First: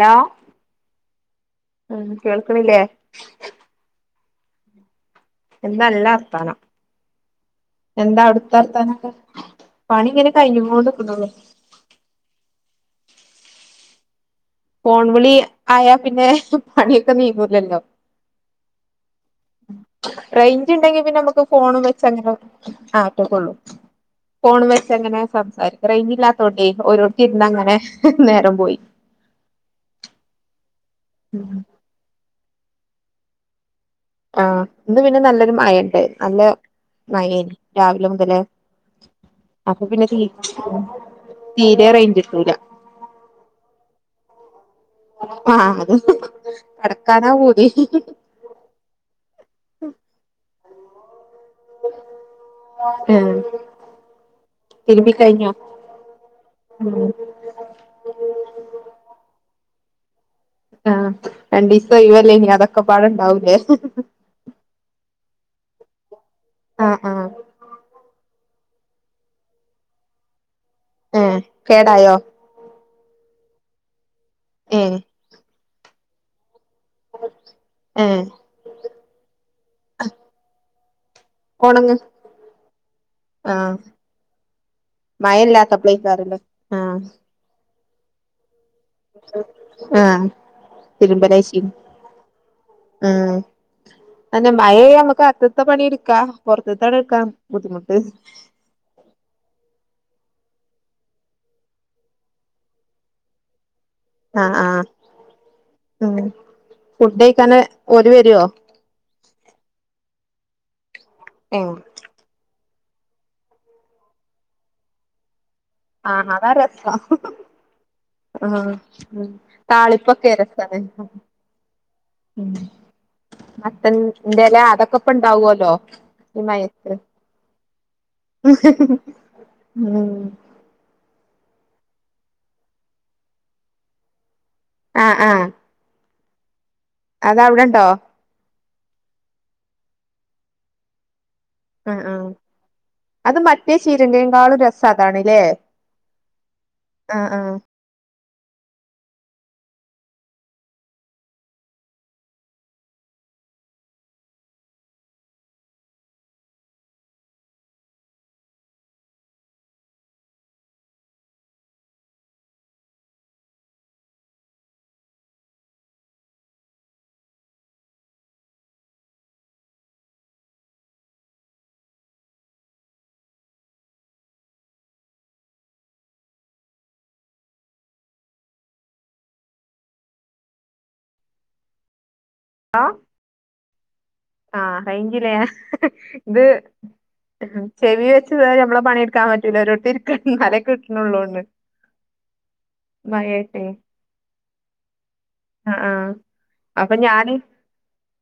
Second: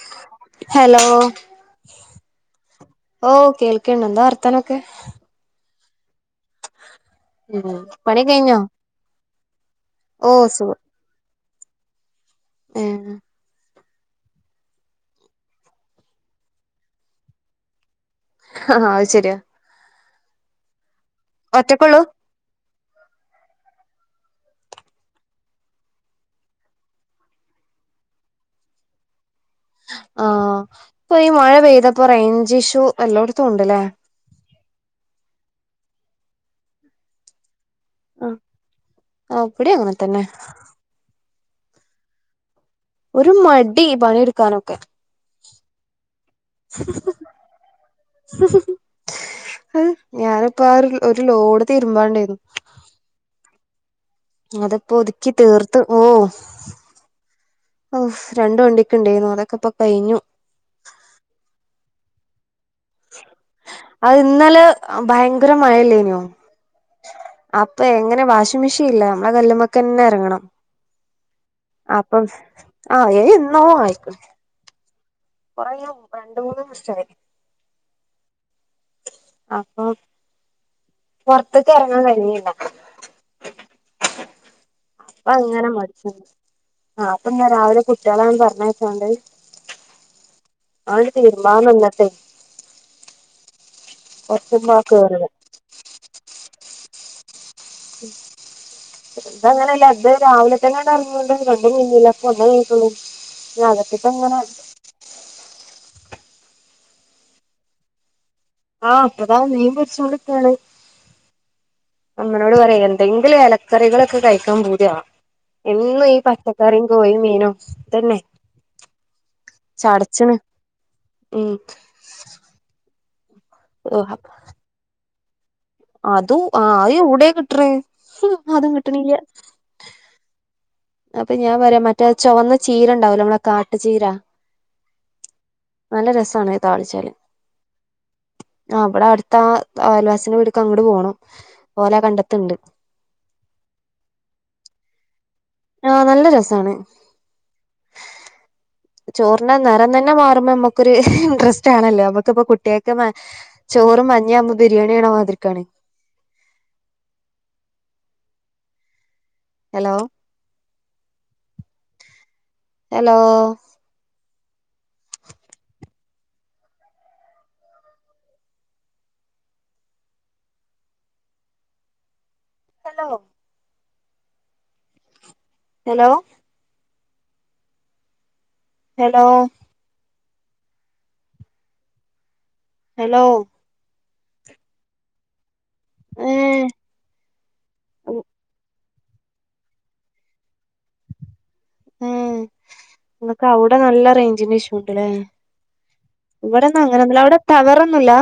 Hello hello. ഉം കേൾക്കണില്ലേ ഓ കേൾക്കണ്ട് എന്താ വർത്താനൊക്കെ? എന്താല്ലർത്താനം ഉം പണി എന്താ അവ്ട്ത്തെ കഴിഞ്ഞോ വർത്താനൊക്കെ. പണി ഓ ഇങ്ങനെ കഴിഞ്ഞും സുഖം ഏ. ഫോൺ വിളി ആയാ പിന്നെ പണിയൊക്കെ നീങ്ങൂലല്ലോ. ആ അത് ശരിയാ. റേഞ്ച് ഇണ്ടെങ്കി പിന്നെ അമ്മക്ക് ഫോണും ഒറ്റക്കുള്ളൂ വെച്ച് അങ്ങനെ [unintelligible] ഫോണും വെച്ചങ്ങനെ സംസാരിക്ക റേഞ്ച് ഇല്ലാത്തോണ്ടേ ഓരോടുത്തിരുന്ന് അങ്ങനെ, നേരം പോയി. [unintelligible] ആ ഇപ്പൊ ഈ മഴ പെയ്തപ്പോ റേഞ്ച് ഇഷ്യൂ എല്ലോട്ത്തും ഇണ്ട്ലേ. ആ ഇന്ന് പിന്നെ നല്ലൊരു മഴ ഇണ്ട്, നല്ല മഴേനീ. രാവിലെ ആഹ് മുതലേ, ഇവിടേം അപ്പൊ അങ്ങനെ പിന്നെ തന്നെ തീരെ റെയിഞ്ചിട്ടൂല. ഒരു മടി, പണിടുക്കാനൊക്കെ. ആ അത് കെടക്കാനാ പൂതി. ഇപ്പൊ ആ ഒരു ലോഡ് തീരുമ്പാണ്ടേർന്നു. അതിപ്പോ തിരുമ്പി ഒതുക്കി കഴിഞ്ഞോ തീർത്ത് ഓ. ഉം ഓ രണ്ട് വണ്ടിക്ക് ഇണ്ടായ്ന്നു, അതെക്കെ ഇപ്പൊ കഴിഞ്ഞു. ആ രണ്ടിസ ഇവല്ലേനി അത ഇന്നലെ ഭയങ്കര മഴല്ലേന്യോ. ആഹ് ആഹ് അപ്പൊ എങ്ങനെ വാഷിംഗ് മെഷീൻ ഇല്ല, അമ്മളെ കല്ലുമ്മക്കെന്നെ ഇറങ്ങണം. ഏഹ് കേടായോ അപ്പം ആ ഐ എന്നോ ആയി ഏ കുറയും രണ്ട് മൂന്ന് ശരി ഏഹ് അപ്പൊ പൊറത്ത്ക്ക്‌ ഒണങ്ങ് ഇറങ്ങാൻ കഴിണില്ല ആഹ് അപ്പൊ അങ്ങനെ മടിച്ചും മഴല്ലാത്തപ്പളേക്കാരല്ലേ ആഹ് ആ അപ്പൊ ഞാൻ രാവിലെ കുട്ടികള പറഞ്ഞ ആ ആണ്ട് തിരുമ്പാൻ തിരുമ്പലേശി നിന്നിട്ടേ ആ അന്നെ കൊറച്ചുമ്പാ മഴ നമ്മക്ക് കേറിയത് അകത്തെ പണി എടുക്കാം പൊറത്ത്ത്തെ അവിടെ വെ ക്കാം എന്താങ്ങന ഇല്ല അത് രാവിലെ തന്നെയാണ് ഇറങ്ങണ്ടത് രണ്ടും കഴിഞ്ഞില്ലാ ഇ പ്പൊ ഒന്നേ കഴിഞ്ഞിട്ടൊള്ളൂ. ഞ്ഞി അകത്ത് ങ്ങനെ ആഹ് ആഹ് [unintelligible] ഉം ഫുഡഴിക്കാന് ഓല് വരോ ആ അപ്പതാ മീൻ പൊരിച്ചോണ്ട്ക്കാണ് ഏഹ് അമ്മനോട് പറയാ എന്തെങ്കില് ഇലക്കറികളൊക്കെ കഴിക്കാൻ പൂതിയാവുണ് എന്നും ഈ ആഹ് പച്ചക്കറിയും കോഴി മീനും ഇതന്നെ ആ താളിപ്പൊക്കെ ചടച്ച്ണ് രസാണ് മത്ത ന്റെ എല അതകപ്പൊ ഉണ്ടാവുല്ലോ അദു ആ എവിടെ കിട്ട്ണ് ഉ അതും കിട്ടണില്ല ഉം അപ്പൊ ഞാൻ പറയാം മറ്റേ ചുവന്ന ചീരണ്ടാവല്ലോ നമ്മളെ കാട്ടു ചീരാ ആ ആ നല്ല രസാണ് താളിച്ചാല് അതവടെഇണ്ടോ ആ അവിടെ അടുത്ത ആ അയൽവാസി വീട്ട്ക്ക് അങ്ങട്ട് പോണം ആ ഓല ആ കണ്ടത്തുണ്ട് അത് മറ്റേ ചീരന്റെകാളും രസാദാണല്ലേ ആനല്ല രസാണ് ചോറിന്റെ നിറം തന്നെ മാറുമ്പോ നമ്മുക്കൊരു ഇൻറ്രസ്റ്റ് ആണല്ലോ നമ്മക്ക്‌പ്പൊ കുട്ടികൾക്ക് ചോ ചോറും മഞ്ഞാവുമ്പോ ബിരിയാണയണ മാതിരിക്കാണ് hello hello hello hello hello hello ആ റൈഞ്ചില്ല ഏ ഇത് ചെവി വെച്ച നമ്മളെ പണിടു ക്കാൻ പറ്റൂലല്ലൊ ഒരോടത്ത് ഇരിക്കണം കിട്ടണള്ളൂണ്ട് ഹേ നിങ്ങൾക്ക് അവിടെ നല്ല റേഞ്ചിന് ഇഷൂണ്ട്ല്ലേ ആഹ് ആഹ് ഇവിടെ ഒന്നും അപ്പൊ അങ്ങനെന്നുല്ല ഞാന് അവിടെ ടവറൊന്നും ഇല്ലാ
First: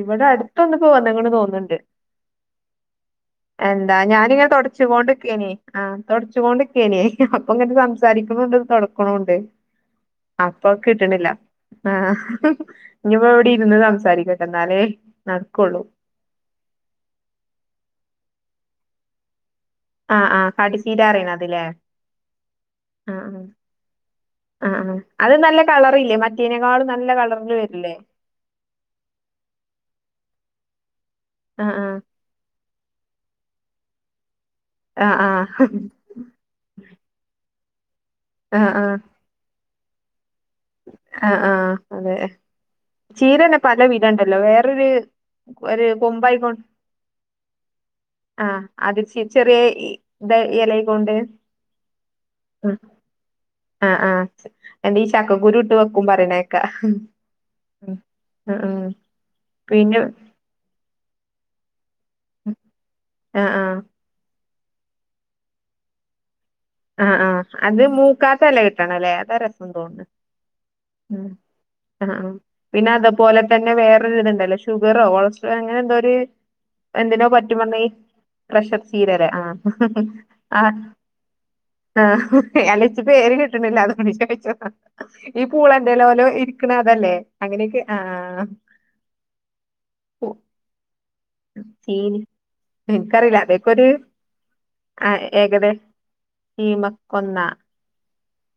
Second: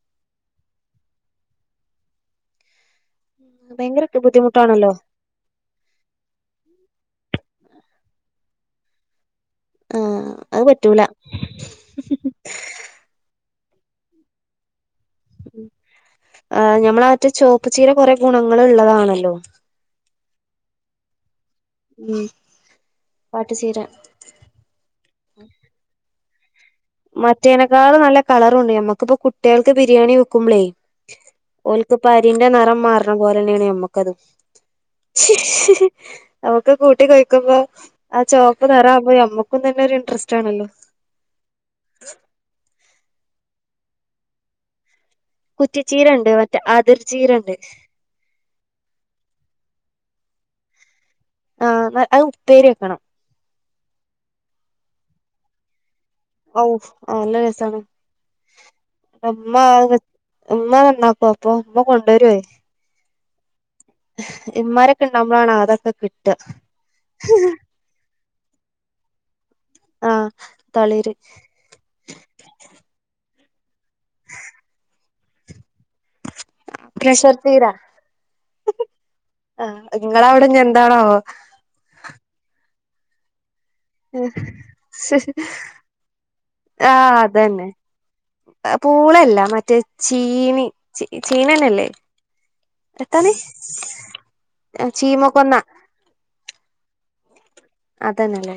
ഇവിടെ അടുത്ത് ഒന്ന്‌ ഇപ്പൊ വന്ന്‌ക്ക്‌ണ് തോന്നുന്നുണ്ട് എന്താ ഭയങ്കര ഞാനിങ്ങനെ ബുദ്ധിമുട്ടാണല്ലോ തൊടച്ചോകോണ്ടിക്ക ആ തൊടച്ചോണ്ട് ക്കേന്നു അപ്പൊ അങ്ങനെ സംസാരിക്കണണ്ട് തൊടക്കുണൂണ്ട് ആഹ് അത് പറ്റൂല അപ്പൊകിട്ടിണില്ല ആ ഇനിപ്പോ ഇവിടെ ഇരുന്ന് സംസാരിക്ക എന്നാലേ ആ ഞമ്മള മറ്റ ചുവപ്പ് ചീര കുറെ ഗുണങ്ങൾ ഉള്ളതാണല്ലോ ആ ആ കാട്ട്ചീരാറയിണതൊ ല്ലേ ഉം ആ പാട്ടുചീര ആ ആ അത് നല്ല കളറില്ലേ മറ്റേനേക്കാളും നല്ല കളറില് മറ്റേനക്കാൾ വരില്ലേ നല്ല കളറുണ്ട് ഞമ്മക്കിപ്പം കുട്ടികൾക്ക് ബിരിയാണി വെക്കുമ്പളേ ആഹ് ഓൽക്ക്പ്പം അരിന്റെ നിറം മാറണം പോലെ തന്നെയാണ് ഞമ്മക്കതും ആഹ് ആഹ് ആഹ് നമുക്ക് കൂട്ടി കഴിക്കുമ്പോ ആ ചോപ്പ നിറാവുമ്പോ നമ്മക്കും തന്നെ ഒരു ഇൻറസ്റ്റ് ആ ആ അതെ ചീരന്നെ പല വിധണ്ടല്ലോ വേറൊരു ഒരു കുറ്റിച്ചീര ഉണ്ട് മറ്റേ കൊമ്പായിക്കോണ്ട് അതിർചീര ഉണ്ട് ആ. അത് ച ചെറിയ ഇ ഇല കൊണ്ട് ആ അത് ഉപ്പേരി വെക്കണം. ആ ആ എന്റെ ഈ ചക്കക്കുരു ഇട്ട് വെക്കും പറയണക്കാ. അമ്മ അമ്മ നന്നാക്കും അപ്പൊ അമ്മ കൊണ്ടുവരുവ. ആ ആ. ഇമാരൊക്കെ ഉണ്ടാവുമ്പോഴാണ് ആണ് അതൊക്കെ കിട്ട ആ ആ അത് മൂക്കാത്തല കിട്ടണം അല്ലേ അതാ രസം തോന്നണ്. ആഹ് തളിര് ആ പിന്നെ അതുപോലെ തന്നെ വേറൊരിതുണ്ടല്ലോ ഷുഗറോ കൊളസ്ട്രോ അങ്ങനെ എന്തോ ഒരു എന്തിനോ പ്രഷർ പറ്റും തീരാ പറഞ്ഞ പ്രഷർ ചീര ആ ആഹ് നിങ്ങളവിടെ ഇനി ആ. എന്താണാവോ ആ [unintelligible] [unintelligible] എന്റെേലോലെ ഇരിക്കണ അതല്ലേ ആഹ് അതന്നെ അങ്ങനെയൊക്കെ ആ. പൂളല്ല മറ്റേ ചീനി ചീനന്നല്ലേ ചീനി എത്താണ്? എനിക്കറിയില്ല അതൊക്കെ ഒരു ചീമ കൊന്ന. ചീമ കൊന്ന. അതന്നല്ലേ.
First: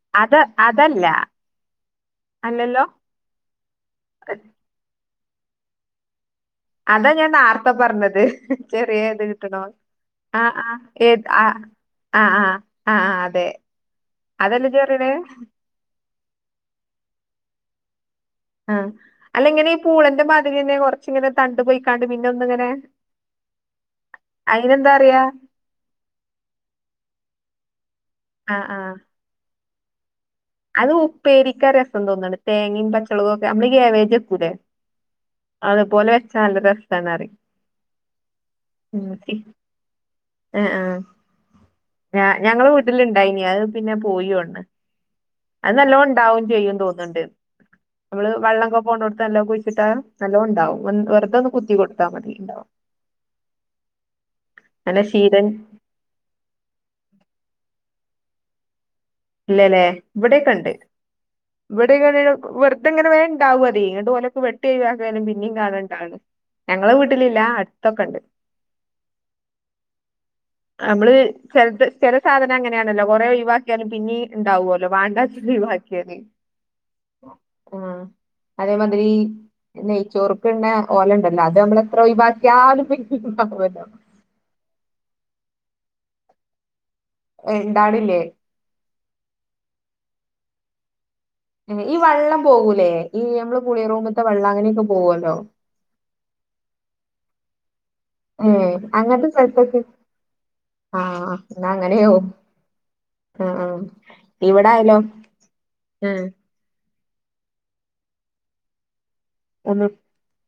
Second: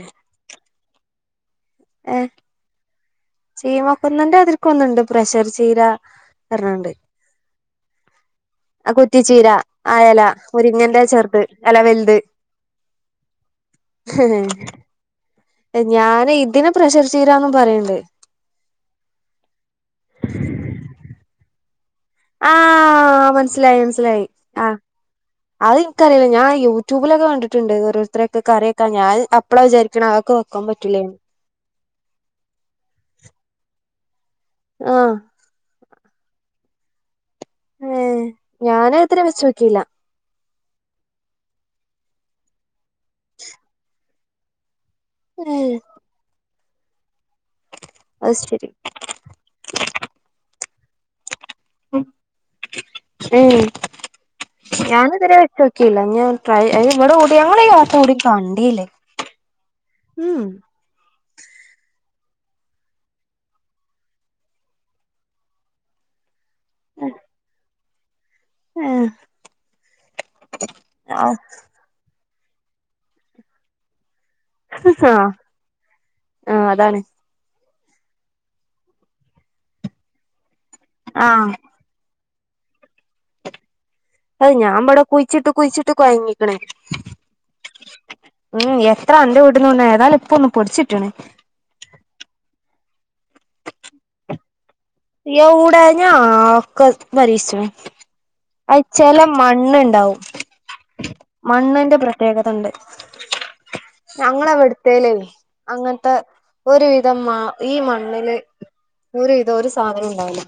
ഇതല്ല. അല്ലല്ലോ. ചീമ കൊന്നൻ്റെ അതിക്ക ഒന്നുണ്ട് പ്രഷർ ചീര പറഞ്ഞോണ്ട് അതാ ഞാൻ നേർത്ത പറഞ്ഞത്. ആഹ് ചെറിയ ഇത് കുറ്റിച്ചീര കിട്ടണോ അയല ആ ആ മുരിങ്ങന്റെ ചെറുത് ആ അല്ല ആ ആ ആ അതെ. അതെല്ല [unintelligible] ഇതിനെ പ്രഷർ ചീരാന്നും പറയണ്ട്. ആ അല്ല ഇങ്ങനെ ഈ പൂളന്റെ പാതിൽ തന്നെ കൊറച്ചിങ്ങനെ തണ്ടു പോയി ആ മനസ്സിലായി മനസ്സിലായി ആ. അതിനെന്താ പറയാ അത് ഇനിക്കറിയില്ല ഞാൻ യൂട്യൂബിലൊക്കെ കണ്ടിട്ട് ണ്ട് ഓരോരുത്തരൊക്കെ ആ ആ കറിയൊക്കാ ഞാൻ അപ്പോള വിചാരിക്കണം ആ അത് ഉപ്പേരിക്കാ രസം തോന്നണ് തേങ്ങയും പച്ചളകവും ഒക്കെ നമ്മള് കാബേജ് ആഹ് അതപോലെ വെച്ചാ നല്ല രസാന്ന് പറയും. ഏ ഞാന അത്ര വെച്ച നോക്കില്ല. ആ ആ ഞ ഞങ്ങള് വീട്ടില ഇണ്ടായിന അത് പിന്നെ പോയി തോന്നണ്. അത് നല്ല ഉണ്ടാവും ചെയ്യും തോന്നണ്ട്. നമ്മള് അത് ശരി വെള്ളക്കെ പോണോടത്ത് നല്ലോ കുഴിച്ചിട്ടാ നല്ലോ ഉണ്ടാവും വെറുത കുത്തി കൊടുത്താ മതി ഉണ്ടാവും. നല്ല ഞാന് ഇതുവരെ ശീലൻ വെച്ച് നോക്കിയില്ല ഞാൻ ട്രൈ ഇവിടെ കൂടി ഞങ്ങടെ [unintelligible] കണ്ടയില്ലേ. ഇല്ലല്ലേ ഇവിടോക്കെ ഇണ്ട്. ഇവിടെങ്ങ വെറുതെ ഇങ്ങനെ വേണ്ടാവും അത് [unintelligible] വെട്ടി ഒഴിവാക്കാനും പിന്നെയും കാണേണ്ടതാണ്. ഞങ്ങള് വീട്ടിലില്ല അടുത്തൊക്കെ ഉണ്ട്. ഏഹ് നമ്മള് ആഹ് ചെലപ്പ സാധനം അങ്ങനാണല്ലോ കുറെ ഒഴിവാക്കിയാലും പിന്നീ ഉണ്ടാവല്ലോ വേണ്ട വെച്ചിട്ട ഒഴിവാക്കിയത്. ആഹ് അതാണ് ആ അതേമാതിരി നെയ്ച്ചോർക്ക്ന്ന ഓല ഉണ്ടല്ലോ ആഹ് അത് നമ്മള എത്ര ഒഴി [unintelligible] അത് ഞാൻ ഇവിടെ കുഴിച്ചിട്ട് കുഴിച്ചിട്ട് കൊഴഞ്ഞ്ക്കണ്. ഏ, ഉണ്ടാണില്ലേ ഉം എത്ര [unintelligible] ഈ വള്ളം പോകൂലേ ഈ നമ്മളെ കുളി റൂമ്െത്തവെള്ളം അങ്ങനെയൊക്കെ പോവല്ലോ ഏ [unintelligible] അത് ചെല അങ്ങനത്തെ സ്ഥലത്തൊക്കെ മണ്ണ്ണ്ടാവും. ആ എന്നാ മണ്ണിന്റെ അങ്ങനെയാവും പ്രത്യേകതണ്ട്. ആ ആ ഇവിടായാലോ ഞങ്ങളവിടുത്തേ േല അങ്ങനത്തെ ആഹ് ഒരു വിധ ഇത മ ഈ മണ്ണില് ഒരു ഇതോ ഒരു ഒന്ന് സാധനോണ്ടാവൂല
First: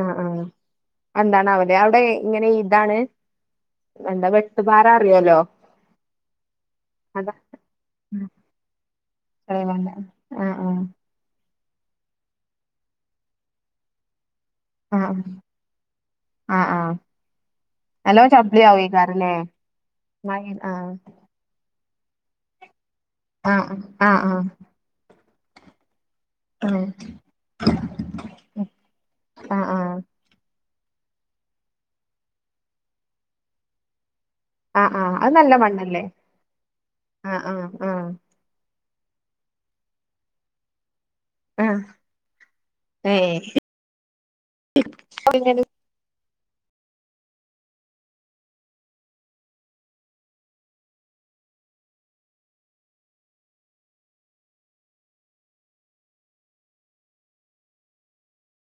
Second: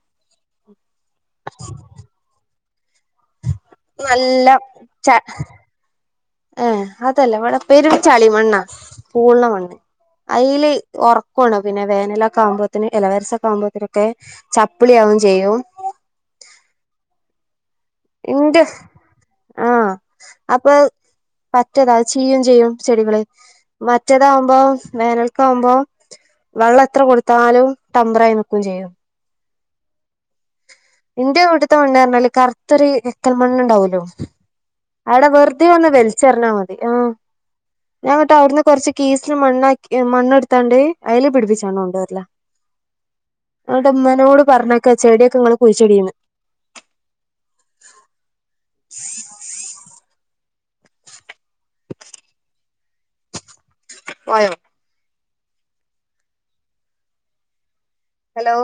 ആഹ് ആഹ് എന്താണ് ഔടെ അവിടെ ഇങ്ങനെ ഇതാണ്. എന്താ നല്ല വെട്ടുപാറ ച അറിയാലോ ഏ അതാ അതല്ല വടെ പെരും ചളി മണ്ണാ പൂള്ണ ആഹ് മണ്ണ്. ആഹ് അയിൽ ഒറക്കാണ് പിന്നെ വേനലൊക്കെ ആവുമ്പോത്തിന് ഇല്ല വരിസൊക്കെ ആവുമ്പോത്തിനൊക്കെ ചപ്പിളി ആഹ് ആകും ചെയ്യും. ആഹ് ആഹ് നല്ലോ ന്റെ ചപ്പ്ളി ആവോയ്ക്കാരല്ലേ ആ മഴ അപ്പൊ ആഹ് [unintelligible] ചെയ്യും ചെയ്യും ചെടികള് ആഹ് ആഹ് ആഹ് മറ്റേതാവുമ്പോ വേനൽക്ക ആാവുമ്പോ ആഹ് വെള്ളം എത്ര കൊടുത്താലും ടമ്പറായി നിക്കും ചെയ്യും. ആ ആ ഇന്റെ ഇവിടുത്തെ മണ്ണ് പറഞ്ഞാല് കറുത്തൊ എക്കൽ മണ്ണുണ്ടാവോല്ലോ? ആഹ് ആഹ് അവിടെ അത് നല്ല വെറുതെ വന്ന് മണ്ണല്ലേ വലിച്ചെറിഞ്ഞാൽ മതി മ് ആ ആഹ് ആഹ് ആഹ് ഞാൻ ന്നട്ട് അവിടുന്ന് കൊറച്ച് കീസില് മണ്ണാക്കി മണ്ണ്ടുത്താണ്ട് അതില് പിടിപ്പിച്ചാണ്ട് ആഹ് കൊണ്ട്വരല ഏഹ് ഉമ്മനോട് പറഞ്ഞ്ക്ക ചെടി ഒക്കെ ഇങ്ങള് കുയ്ച്ചി ടി. ആയോ? Hello.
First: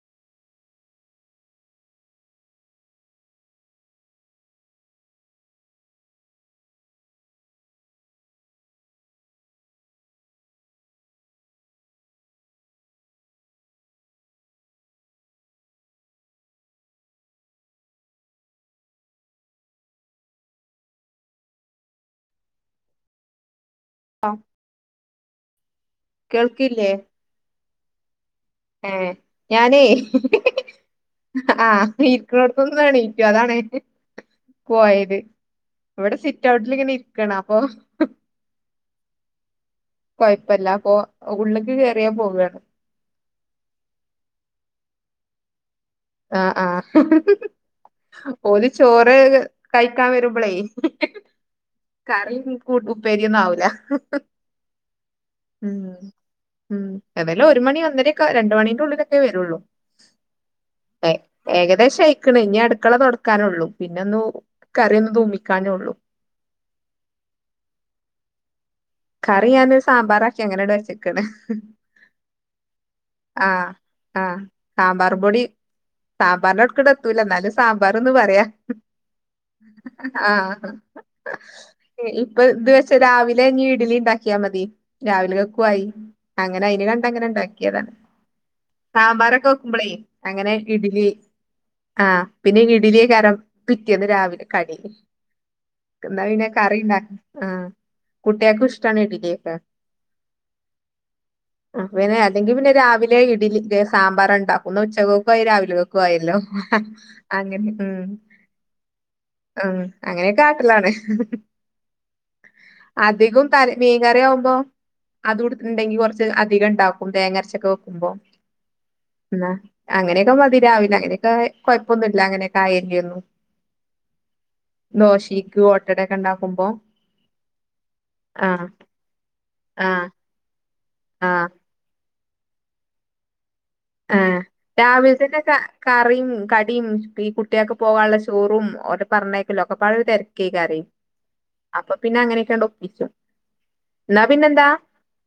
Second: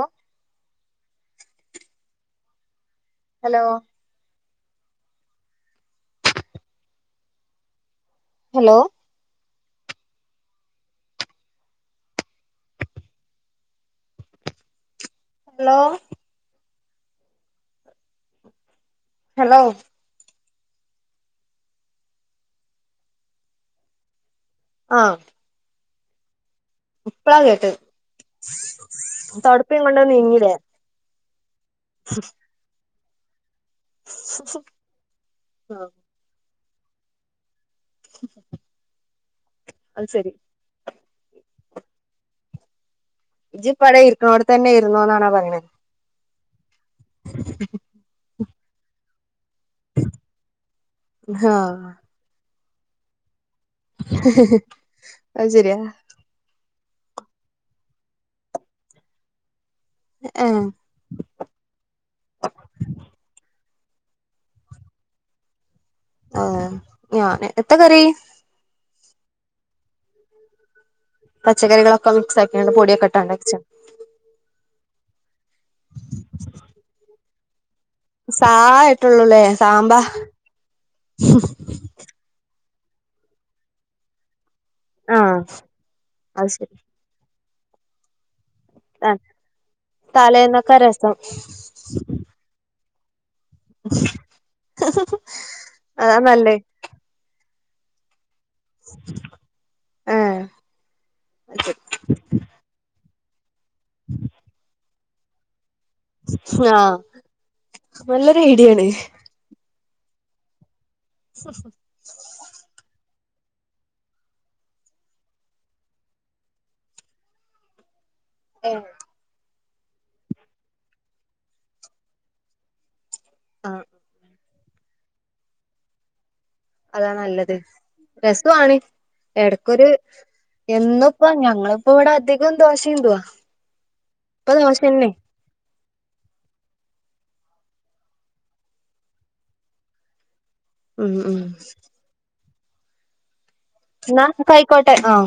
Hello hello. Hello. Hello. ആ ആ കേൾ ഇപ്പളാ കേട്ടത് ഏഹ് തൊടപ്പം ഞാനേ കൊണ്ടു നീങ്ങിലേ? ആഹ് ഇരിക്ക്ണോടത്തിന്ന് എണീക്കും അതാണ്. പോയത് ആ ഇവിടെ സിറ്റ് ഔട്ടിൽ ഇങ്ങനെ ഇരിക്കണ അപ്പൊ അത് ശരി കൊയപ്പല്ല പ്പൊ ഉള്ള്ക്ക് കയറിയാ പോവാണ്. ഇജിപ്പട ഇരിക്ണോട്ട് തന്നെ ഇരുന്നോ ന്നാണാ പറയണത്. ആ ആ ഓല് ചോറ് കഴിക്കാൻ വരുമ്പളേ കറിം കു ഉപ്പേരിയൊ അ ത് സെരിയാ. ഉം ഉം അതെല്ലാം ഒരു മണി ഒന്നരേക്കെ രണ്ട് മണി ന്റെ ഉള്ളിലൊക്കെ വരുള്ളൂ. ആ [unintelligible] ഏകദേശയിക്ക്ണ്ണ ഇനി അടുക്കള തുടക്കാനുള്ളു പിന്നെ ഒന്ന് കറിയൊന്ന് തൂമിക്കാനൊള്ളു. ആ ഞാന് എത്തകറി? കറി ഞാന് ഒരു സാമ്പാറാക്കി അങ്ങനെ പച്ചക്കറി കൾ ഒക്കെക് മിക്സ് ആക്കി. ആ ആ ആ ബർപൊടി. സാമ്പാറിന്റെ വട്ക്ക്ണെത്തൂല ന്നാലും. സാമ്പാർന്ന് പറയാ സാ ആയിട്ടുള്ളൂല്ലേ സാമ്പാ ആ പ്പ ഇത് പക്ഷെ രാവിലെ ഇനി ഇഡലി ഇണ്ടാക്കിയാമതി രാവിലെ ആഹ് കെക്കുവായി അത് അങ്ങനെ ശരി അയിന് കണ്ടങ്ങനെ ഇണ്ടാക്കി. [unintelligible] ആഹ് സാമ്പാറൊക്കെ വെക്കുമ്പോളേ അങ്ങനെ തലേന്നൊക്കെ ഇഡ്ലി രസം ആ പിന്നെ ഇഡലി രം പിറ്റേന്ന് രാവിലെ കടിയില് അതാ എന്താ പിന്നെ നല്ലേ കറി ഉണ്ടാക്ക ആ കുട്ടയാ ഒക്കെ ഏഹ് പിന്നെ അല്ലെങ്കി പിന്നെ രാവിലെ ഇഡിലി സാമ്പാർ ഉണ്ടാക്കുന്നു ഉച്ചക്ക് രാവിലെ ല്ലോ ആഹ് അങ്ങനെ ഉ നല്ലൊരു ഐഡിയാണ് ഉ അങ്ങനെയൊക്കെ കാട്ടിലാണ് സ സ അധികം ത മീൻകറി ആവുമ്പോ അത് കൊടുത്തിട്ടുണ്ടെങ്കി കുറച്ച് അധികം ഉണ്ടാക്കും തേങ്ങരച്ചൊക്കെ വെക്കുമ്പോ ആ ആ അങ്ങനെയൊക്കെ മതി രാവിലെ അങ്ങനെയൊക്കെ കൊഴപ്പൊന്നും ഇല്ല അങ്ങനെയൊക്കെ ആയല്ല ഒന്നും ആ ദോശക്ക് ഓട്ടടൊക്കെ ഉണ്ടാവ അതാ നല്ലത് ആഹ് രസമാണ് ഇടക്കൊരു- ആഹ് എന്നിപ്പ ആഹ് ഞങ്ങളിപ്പോ ഇവിടെ അധികം ദോശ ചുടുവ ആ രാവിലത്തേന്റെ- കറിയും കടിയും ഈ കുട്ടിയൊക്കെ പോകാനുള്ള ചോറും ഓര് പറഞ്ഞേക്കല്ലോ ഒക്കെ പലവിധ- ഉം ഉം അപ്പൊ പിന്നെ അങ്ങനെയൊക്കാ ഒപ്പിച്ചു എന്നാ പിന്നെ എന്താ ആയിക്കോട്ടെ ആഹ്